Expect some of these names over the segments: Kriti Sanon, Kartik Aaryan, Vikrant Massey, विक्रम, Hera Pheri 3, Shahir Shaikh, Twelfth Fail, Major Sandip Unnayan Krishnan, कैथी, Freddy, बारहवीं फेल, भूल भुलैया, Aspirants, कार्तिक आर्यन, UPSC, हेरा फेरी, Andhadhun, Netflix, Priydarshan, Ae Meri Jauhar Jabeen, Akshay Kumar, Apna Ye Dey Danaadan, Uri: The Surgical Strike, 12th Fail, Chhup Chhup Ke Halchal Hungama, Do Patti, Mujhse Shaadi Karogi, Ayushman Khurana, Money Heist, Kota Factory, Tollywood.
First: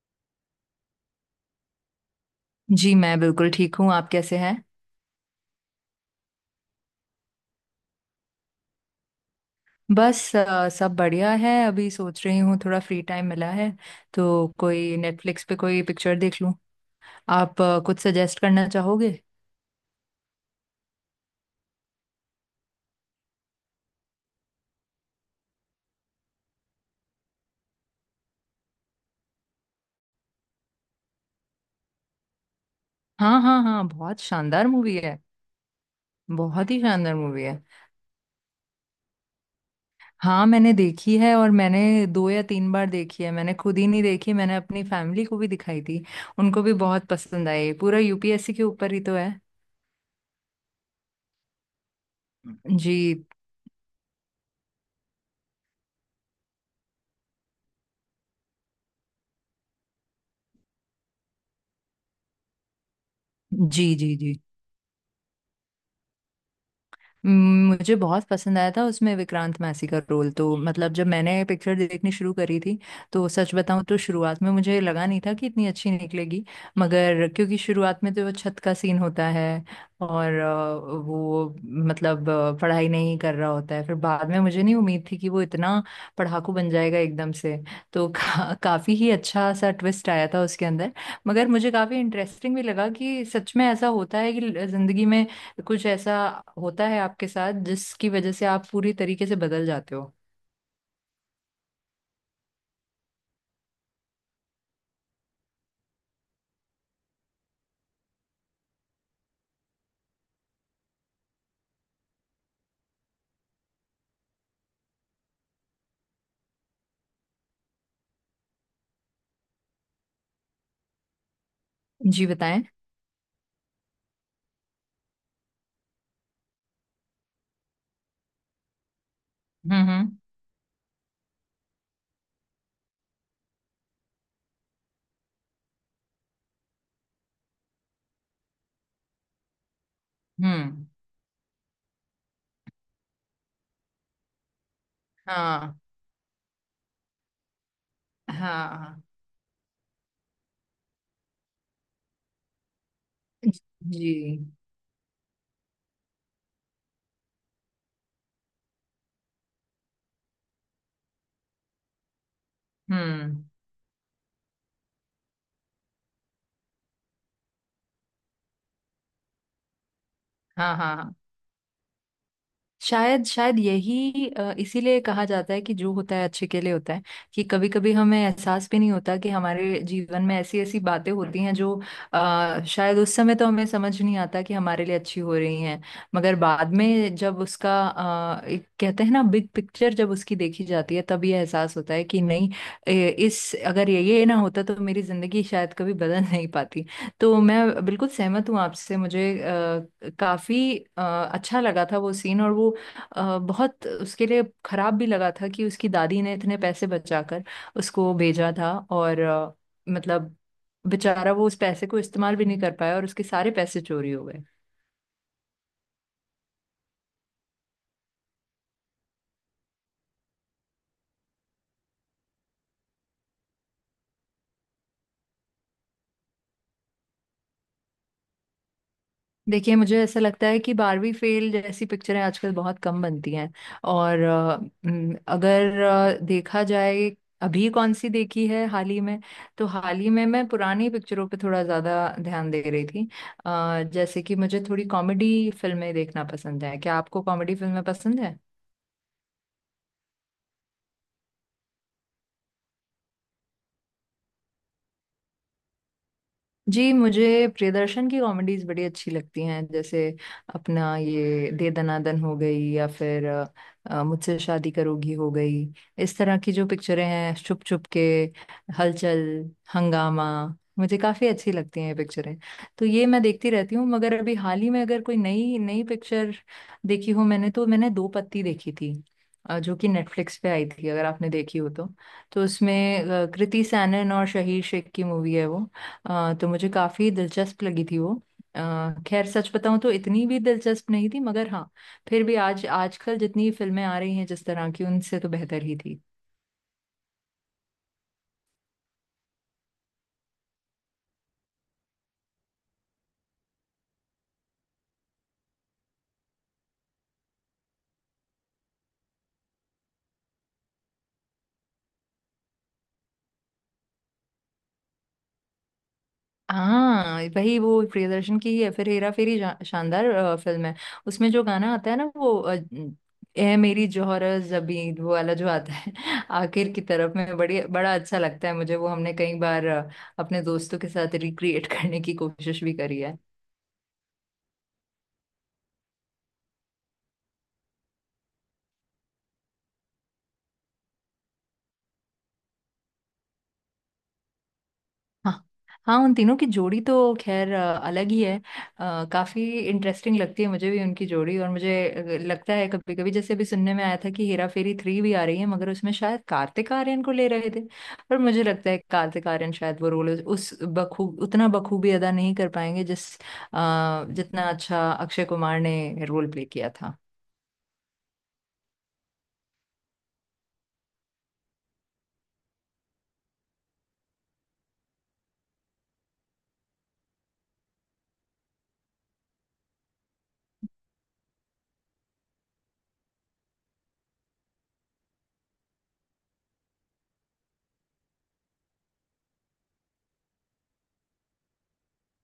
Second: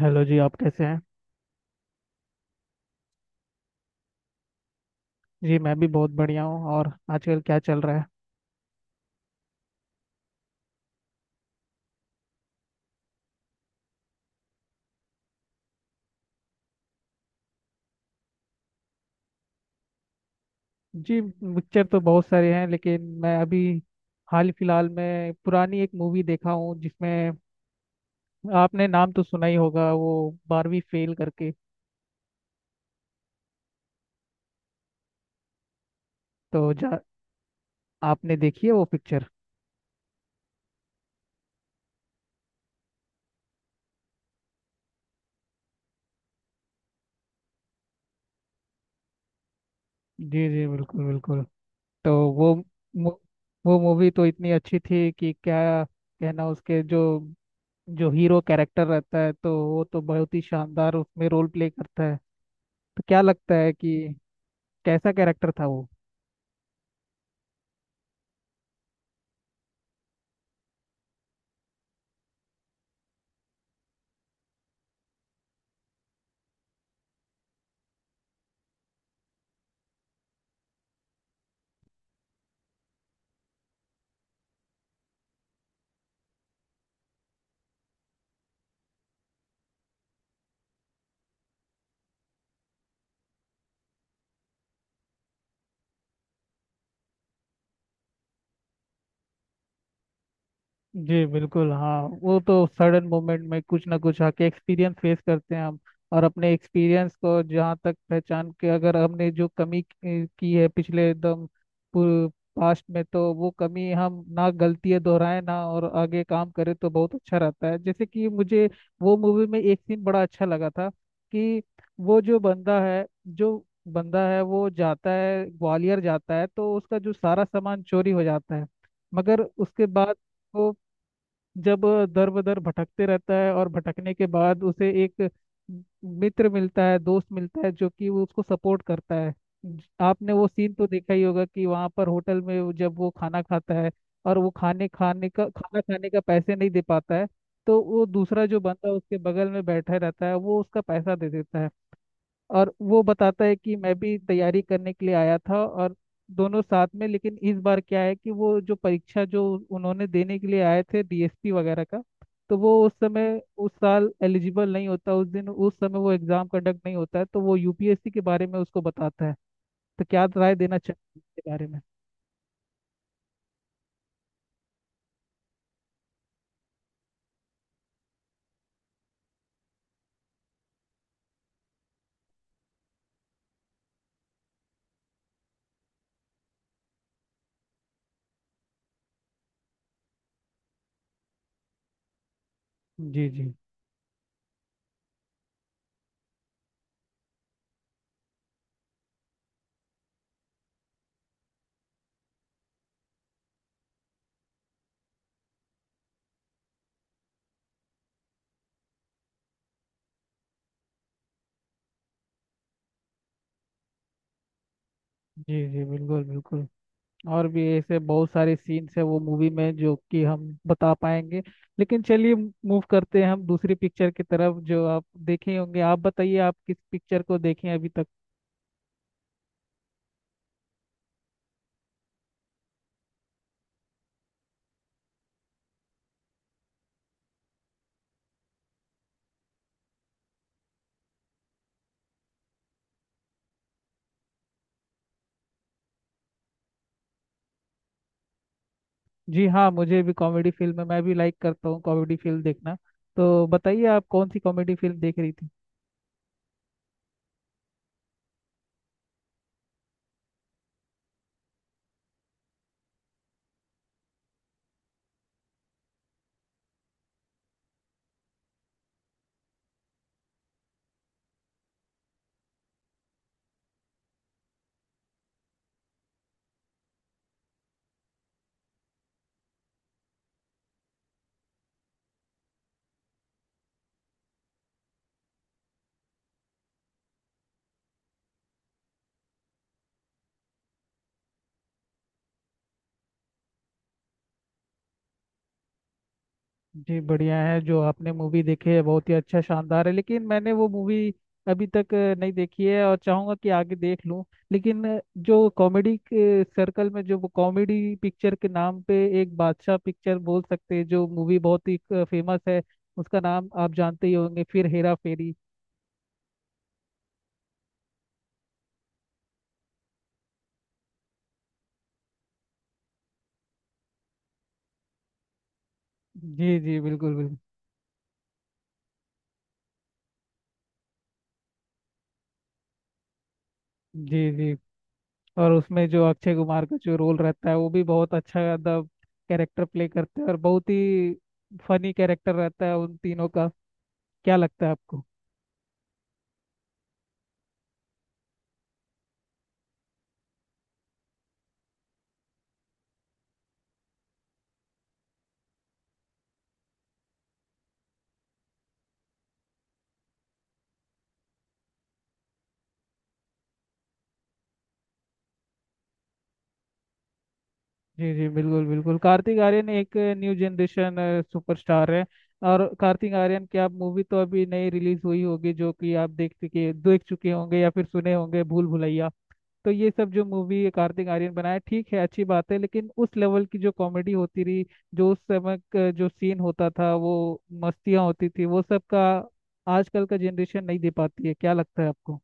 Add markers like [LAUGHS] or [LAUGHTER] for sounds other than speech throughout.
Hello जी, आप कैसे हैं। जी मैं बिल्कुल ठीक हूँ। आप कैसे हैं? जी मैं भी बहुत बढ़िया हूँ। और आजकल क्या चल रहा है। बस सब बढ़िया है। अभी सोच रही हूँ थोड़ा फ्री टाइम मिला है, तो कोई नेटफ्लिक्स पे कोई पिक्चर देख लूँ। आप कुछ सजेस्ट करना चाहोगे? जी, पिक्चर तो बहुत सारे हैं, लेकिन मैं अभी हाल फिलहाल में पुरानी एक मूवी देखा हूँ, जिसमें आपने नाम तो सुना ही होगा वो बारहवीं फेल करके। हाँ हाँ हाँ, बहुत शानदार मूवी है। बहुत तो ही जा शानदार मूवी है। आपने देखी है वो पिक्चर। हाँ, मैंने देखी है, और मैंने दो या तीन बार देखी है। मैंने खुद ही नहीं देखी, मैंने अपनी फैमिली को भी दिखाई थी। उनको भी बहुत पसंद आई। पूरा यूपीएससी के ऊपर ही तो है। जी जी बिल्कुल बिल्कुल। तो वो मु- जी वो मूवी तो इतनी अच्छी थी कि क्या कहना। उसके जो जो हीरो कैरेक्टर रहता है, तो वो तो बहुत ही शानदार उसमें रोल प्ले करता है। तो क्या लगता है जी कि जी जी। कैसा कैरेक्टर था वो। मुझे बहुत पसंद आया था उसमें विक्रांत मैसी का रोल। तो मतलब जब मैंने पिक्चर देखनी शुरू करी थी, तो सच बताऊं तो शुरुआत में मुझे लगा नहीं था कि इतनी अच्छी निकलेगी। मगर क्योंकि शुरुआत में तो वो छत का सीन होता है, और वो पढ़ाई नहीं कर रहा होता है। फिर बाद में मुझे नहीं उम्मीद थी कि वो इतना पढ़ाकू बन जाएगा एकदम से। तो [LAUGHS] काफी ही अच्छा सा ट्विस्ट आया था उसके अंदर। मगर मुझे काफी इंटरेस्टिंग भी लगा कि सच में ऐसा होता है कि जिंदगी में कुछ ऐसा होता है आपके साथ जिसकी वजह से आप पूरी तरीके से बदल जाते हो। जी बिल्कुल, हाँ, वो तो सडन मोमेंट में कुछ ना कुछ आके एक्सपीरियंस फेस करते हैं हम। और अपने एक्सपीरियंस को जहाँ तक पहचान के, अगर हमने जो कमी की है पिछले एकदम पास्ट में, तो वो कमी हम ना गलतियाँ दोहराए ना, और आगे काम करें तो बहुत अच्छा रहता है। जैसे कि मुझे वो मूवी में एक सीन बड़ा अच्छा लगा था कि वो जी जो बताएं। बंदा है, वो जाता है, ग्वालियर जाता है, तो उसका जो सारा सामान चोरी हो जाता है। मगर उसके बाद हम्म। वो जब दर बदर भटकते रहता है, और भटकने के बाद उसे एक मित्र मिलता है, दोस्त मिलता है, जो कि वो उसको सपोर्ट करता है। आपने वो सीन तो हम्म। देखा ही होगा कि वहाँ पर होटल में जब वो खाना खाता है, और वो खाने खाने का हाँ खाना खाने का पैसे नहीं दे पाता है। तो वो दूसरा जो बंदा हाँ। उसके बगल में बैठा रहता है, वो उसका पैसा दे देता है। और वो बताता है कि मैं भी जी। तैयारी करने के लिए आया था, और दोनों साथ में। लेकिन इस बार क्या है कि वो जो परीक्षा जो उन्होंने देने के लिए आए थे, डीएसपी वगैरह का, तो वो उस समय हम्म। उस साल एलिजिबल नहीं होता। उस दिन उस समय वो एग्जाम कंडक्ट नहीं होता है, तो वो यूपीएससी के बारे में उसको बताता है। तो क्या राय हाँ देना हाँ। चाहिए इसके बारे में। शायद शायद यही इसीलिए कहा जाता है कि जो होता है अच्छे के लिए होता है। कि कभी कभी हमें एहसास भी नहीं होता कि हमारे जीवन में ऐसी ऐसी बातें होती हैं जो शायद उस समय तो हमें समझ नहीं आता कि हमारे लिए अच्छी हो रही हैं। मगर बाद में जब उसका एक कहते हैं ना बिग पिक्चर, जब उसकी देखी जाती है, तब ये एहसास होता है कि नहीं, ए, जी जी इस अगर ये ना होता तो मेरी जिंदगी शायद कभी बदल नहीं पाती। तो मैं बिल्कुल सहमत हूँ आपसे। मुझे काफी अच्छा लगा था वो सीन। और वो बहुत उसके लिए खराब भी लगा था कि उसकी दादी ने इतने पैसे बचाकर उसको भेजा था। और मतलब बेचारा वो उस पैसे को इस्तेमाल भी नहीं कर पाया और उसके सारे पैसे चोरी हो गए। जी, जी बिल्कुल बिल्कुल। और भी ऐसे बहुत सारे सीन्स है वो मूवी में, जो कि हम बता पाएंगे। लेकिन चलिए, मूव करते हैं हम दूसरी पिक्चर की तरफ। जो आप देखे होंगे आप बताइए, आप किस पिक्चर को देखे हैं अभी तक। देखिए मुझे ऐसा लगता है कि बारहवीं फेल जैसी पिक्चरें आजकल बहुत कम बनती हैं। और अगर देखा जाए, अभी कौन सी देखी है हाल ही में, तो हाल ही में मैं पुरानी पिक्चरों पे थोड़ा ज़्यादा ध्यान दे रही थी। जैसे कि मुझे थोड़ी कॉमेडी फिल्में देखना पसंद है। क्या आपको कॉमेडी फिल्में पसंद है? जी हाँ, मुझे भी कॉमेडी फिल्म है, मैं भी लाइक करता हूँ कॉमेडी फिल्म देखना। तो बताइए आप कौन सी कॉमेडी फिल्म देख रही थी। जी मुझे प्रियदर्शन की कॉमेडीज बड़ी अच्छी लगती हैं, जैसे अपना ये दे दनादन हो गई, या फिर मुझसे शादी करोगी हो गई। इस तरह की जो पिक्चरें हैं, छुप छुप के, हलचल, हंगामा, मुझे काफी अच्छी लगती हैं ये पिक्चरें। तो ये मैं देखती रहती हूँ। मगर अभी हाल ही में अगर कोई नई नई पिक्चर देखी हो मैंने, तो मैंने दो पत्ती देखी थी, जो कि नेटफ्लिक्स पे आई थी, अगर आपने देखी हो तो। तो उसमें कृति सैनन और शहीर शेख की मूवी है वो। तो मुझे काफी दिलचस्प लगी थी वो। अ, खैर सच बताऊं तो इतनी भी दिलचस्प नहीं थी, मगर हाँ, फिर भी आज आजकल जितनी फिल्में आ रही हैं जिस तरह की, उनसे तो बेहतर ही थी। जी बढ़िया है, जो आपने मूवी देखी है बहुत ही अच्छा शानदार है। लेकिन मैंने वो मूवी अभी तक नहीं देखी है, और चाहूंगा कि आगे देख लूं। लेकिन जो कॉमेडी के सर्कल में, जो कॉमेडी पिक्चर के नाम पे एक बादशाह पिक्चर बोल सकते हैं, जो मूवी बहुत ही फेमस है, उसका नाम आप जानते ही होंगे, फिर हेरा फेरी। हाँ वही, वो प्रियदर्शन की ही है फिर हेरा फेरी। शानदार फिल्म है। उसमें जो गाना आता है ना, वो ए मेरी जौहर जबीं वो वाला जो आता है [LAUGHS] जी आखिर जी की बिल्कुल तरफ बिल्कुल। में, बड़ी बड़ा अच्छा लगता है मुझे वो। हमने कई बार अपने दोस्तों के साथ रिक्रिएट करने की कोशिश भी करी है। जी जी। और उसमें जो अक्षय कुमार का जो रोल रहता है वो भी बहुत अच्छा द कैरेक्टर प्ले करते हैं, और बहुत ही फनी कैरेक्टर रहता है उन तीनों का। क्या लगता है आपको। हाँ। हाँ, उन तीनों की जोड़ी तो खैर अलग ही है। काफी इंटरेस्टिंग लगती है मुझे भी उनकी जोड़ी। और मुझे लगता है कभी कभी, जैसे अभी सुनने में आया था कि हेरा फेरी थ्री भी आ रही है, मगर उसमें शायद कार्तिक आर्यन को ले रहे थे। पर मुझे लगता है कार्तिक आर्यन शायद वो रोल उस बखूब उतना बखूबी अदा नहीं कर पाएंगे जिस जितना अच्छा अक्षय कुमार ने रोल प्ले किया था। जी जी बिल्कुल बिल्कुल। कार्तिक आर्यन एक न्यू जनरेशन सुपरस्टार है। और कार्तिक आर्यन की आप मूवी तो अभी नई रिलीज हुई होगी, जो कि आप देख चुके होंगे, या फिर सुने होंगे, भूल भुलैया। तो ये सब जो मूवी कार्तिक आर्यन बनाया ठीक है, अच्छी बात है, लेकिन उस लेवल की जो कॉमेडी होती रही, जो उस समय का जो सीन होता था, वो मस्तियाँ होती थी, वो सब का आजकल का जनरेशन नहीं दे पाती है। क्या लगता है आपको।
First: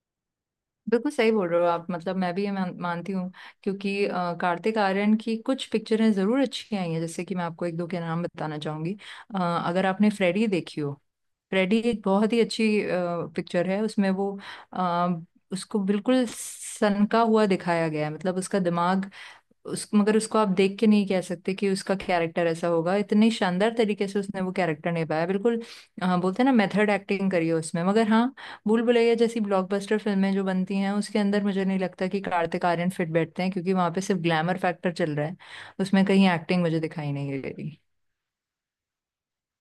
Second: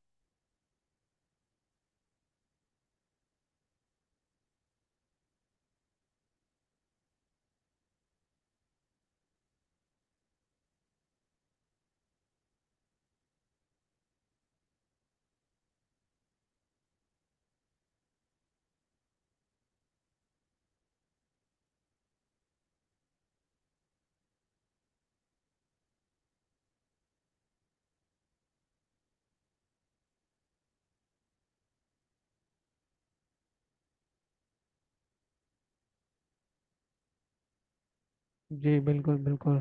बिल्कुल सही बोल रहे हो आप। मतलब मैं भी ये मानती हूँ। क्योंकि कार्तिक आर्यन की कुछ पिक्चरें जरूर अच्छी आई हैं, जैसे कि मैं आपको एक दो के नाम बताना चाहूंगी। अगर आपने फ्रेडी देखी हो, फ्रेडी एक बहुत ही अच्छी पिक्चर है। उसमें वो अ, उसको बिल्कुल सनका हुआ दिखाया गया है। मतलब उसका दिमाग, उस मगर उसको आप देख के नहीं कह सकते कि उसका कैरेक्टर ऐसा होगा। इतने शानदार तरीके से उसने वो कैरेक्टर निभाया। बिल्कुल, हाँ, बोलते हैं ना मेथड एक्टिंग करी है उसमें। मगर हाँ, भूल भुलैया जैसी ब्लॉकबस्टर फिल्में जो बनती हैं उसके अंदर मुझे नहीं लगता कि कार्तिक आर्यन फिट बैठते हैं, क्योंकि वहां पे सिर्फ ग्लैमर फैक्टर चल रहा है। उसमें कहीं एक्टिंग मुझे दिखाई नहीं दे रही। जी बिल्कुल बिल्कुल।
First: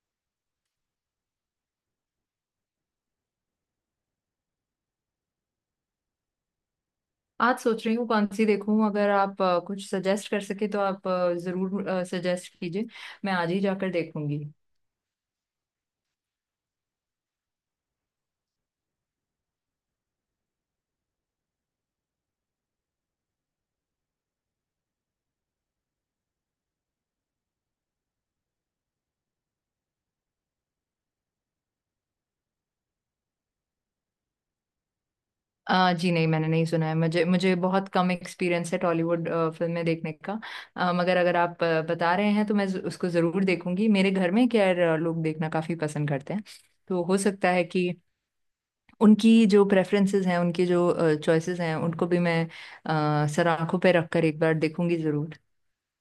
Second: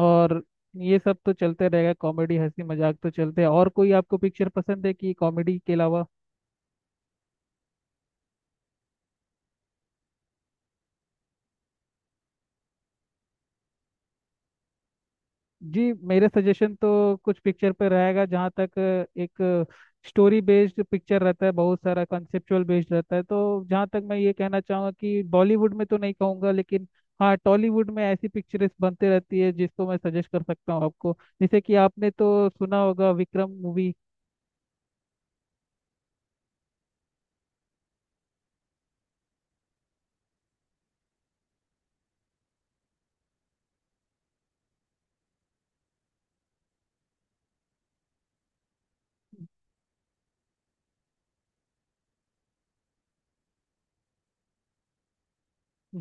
और ये सब तो चलते रहेगा, कॉमेडी हंसी मजाक तो चलते हैं। और कोई आपको पिक्चर पसंद है कि कॉमेडी के अलावा। आज सोच रही हूँ कौन सी देखूं, अगर आप कुछ सजेस्ट कर सके तो आप जरूर सजेस्ट कीजिए। मैं आज ही जाकर देखूंगी। जी मेरे सजेशन तो कुछ पिक्चर पे रहेगा। जहाँ तक एक स्टोरी बेस्ड पिक्चर रहता है, बहुत सारा कॉन्सेप्चुअल बेस्ड रहता है, तो जहाँ तक मैं ये कहना चाहूँगा कि बॉलीवुड में तो नहीं कहूँगा, लेकिन हाँ, टॉलीवुड में ऐसी पिक्चर्स बनते रहती है, जिसको मैं सजेस्ट कर सकता हूँ आपको। जैसे कि आपने तो सुना होगा विक्रम मूवी। जी नहीं, मैंने नहीं सुना है। मुझे मुझे बहुत कम एक्सपीरियंस है टॉलीवुड फिल्में देखने का। मगर अगर आप बता रहे हैं तो मैं उसको ज़रूर देखूंगी। मेरे घर में क्या है, लोग देखना काफ़ी पसंद करते हैं। तो हो सकता है कि उनकी जो प्रेफरेंसेस हैं, उनकी जो चॉइसेस हैं, उनको भी मैं सर आंखों पे रख कर एक बार देखूंगी ज़रूर।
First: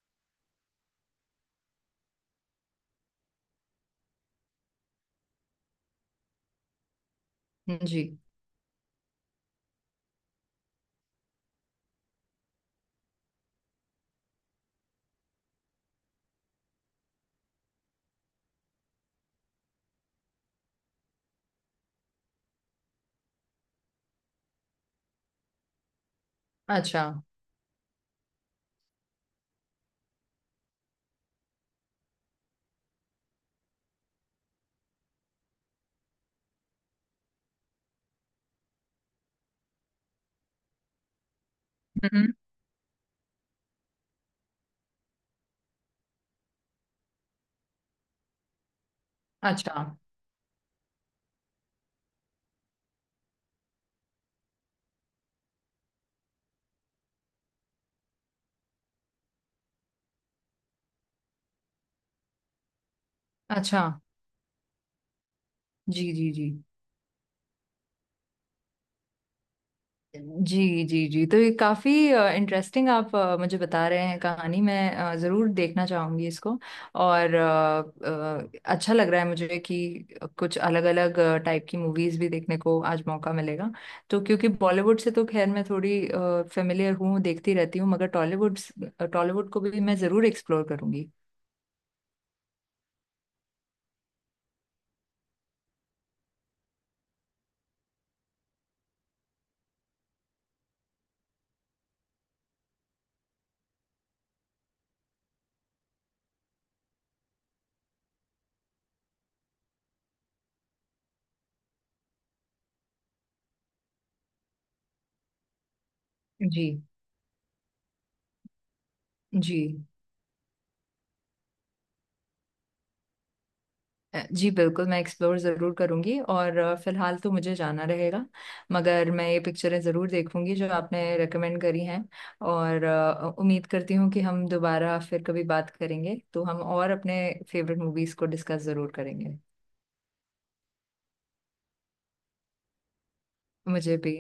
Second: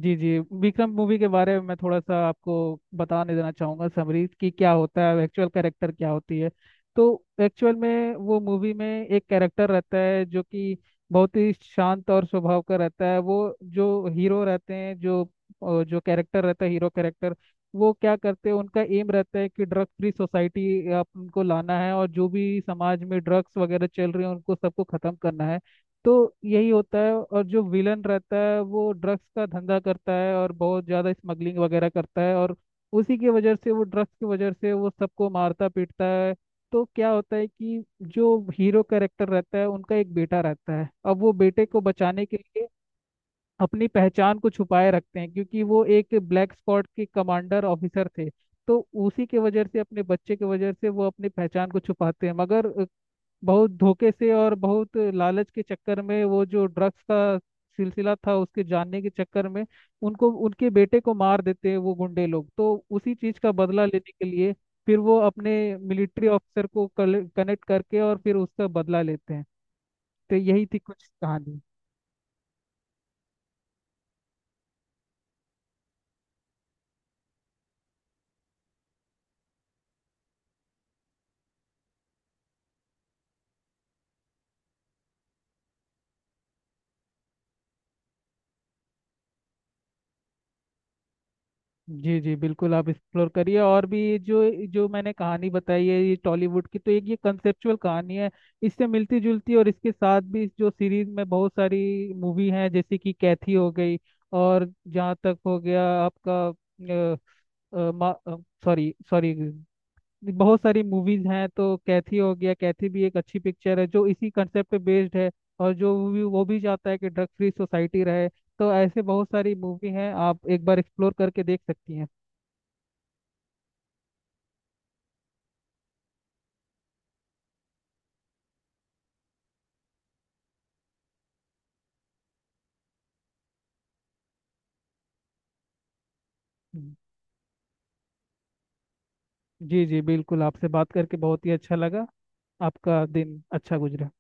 जी जी, विक्रम मूवी के बारे में मैं थोड़ा सा आपको बताने देना चाहूँगा समरी, कि क्या होता है एक्चुअल कैरेक्टर क्या होती है। तो एक्चुअल जी। में वो मूवी में एक कैरेक्टर रहता है, जो कि बहुत ही शांत और स्वभाव का रहता है। वो जो हीरो रहते हैं, जो जो कैरेक्टर रहता है हीरो कैरेक्टर, वो क्या करते हैं, उनका एम रहता है कि ड्रग फ्री सोसाइटी आप उनको लाना है, और जो भी समाज में ड्रग्स वगैरह चल रहे हैं उनको सबको खत्म करना है। तो यही होता अच्छा। है। और जो विलन रहता है वो ड्रग्स का धंधा करता है, और बहुत ज़्यादा स्मगलिंग वगैरह करता है, और उसी की वजह से, वो ड्रग्स की वजह से वो सबको मारता पीटता है। तो क्या होता है कि जो हीरो कैरेक्टर रहता है उनका एक बेटा रहता है। अब वो बेटे को बचाने हम्म। के लिए अपनी पहचान को छुपाए रखते हैं, क्योंकि वो एक ब्लैक स्क्वाड के कमांडर ऑफिसर थे। तो उसी के वजह से, अच्छा। अपने बच्चे के वजह से वो अपनी पहचान को छुपाते हैं। मगर बहुत धोखे से और बहुत लालच के चक्कर में, वो जो ड्रग्स का सिलसिला था उसके जानने के चक्कर में, उनको उनके बेटे को मार देते हैं वो गुंडे लोग। तो उसी चीज का अच्छा। बदला लेने के लिए फिर वो अपने जी मिलिट्री जी जी। ऑफिसर को कनेक्ट करके और फिर उसका बदला लेते हैं। तो जी यही थी कुछ जी जी। तो ये कहानी। काफी इंटरेस्टिंग आप मुझे बता रहे हैं कहानी। मैं जरूर देखना चाहूंगी इसको। और अच्छा लग रहा है मुझे कि कुछ अलग अलग टाइप की मूवीज भी देखने को आज मौका मिलेगा। तो क्योंकि बॉलीवुड से तो खैर मैं थोड़ी फेमिलियर हूँ, देखती रहती हूँ, मगर टॉलीवुड टॉलीवुड को भी मैं जरूर एक्सप्लोर करूंगी। जी जी बिल्कुल, आप एक्सप्लोर करिए। और भी, ये जो जो मैंने कहानी बताई है, ये टॉलीवुड की तो एक ये कंसेप्चुअल कहानी है। इससे मिलती जुलती और इसके साथ भी, इस जो सीरीज में बहुत सारी मूवी हैं, जैसे कि कैथी हो गई, और जहाँ तक हो गया आपका, सॉरी सॉरी, बहुत सारी मूवीज हैं। तो कैथी हो गया, कैथी भी एक अच्छी पिक्चर है, जो इसी कंसेप्ट पे बेस्ड है। और जो वो भी जी। चाहता है कि ड्रग फ्री सोसाइटी रहे। तो ऐसे बहुत सारी जी मूवी हैं, आप एक बार एक्सप्लोर करके देख सकती हैं। जी बिल्कुल, मैं एक्सप्लोर ज़रूर करूंगी। और फिलहाल तो मुझे जाना रहेगा, मगर मैं ये पिक्चरें ज़रूर देखूंगी जो आपने रेकमेंड करी हैं। और उम्मीद करती हूँ कि हम दोबारा फिर कभी बात करेंगे तो हम और अपने फेवरेट मूवीज़ को डिस्कस ज़रूर करेंगे। जी जी बिल्कुल, आपसे बात करके बहुत ही अच्छा लगा। आपका दिन अच्छा मुझे गुजरे। भी।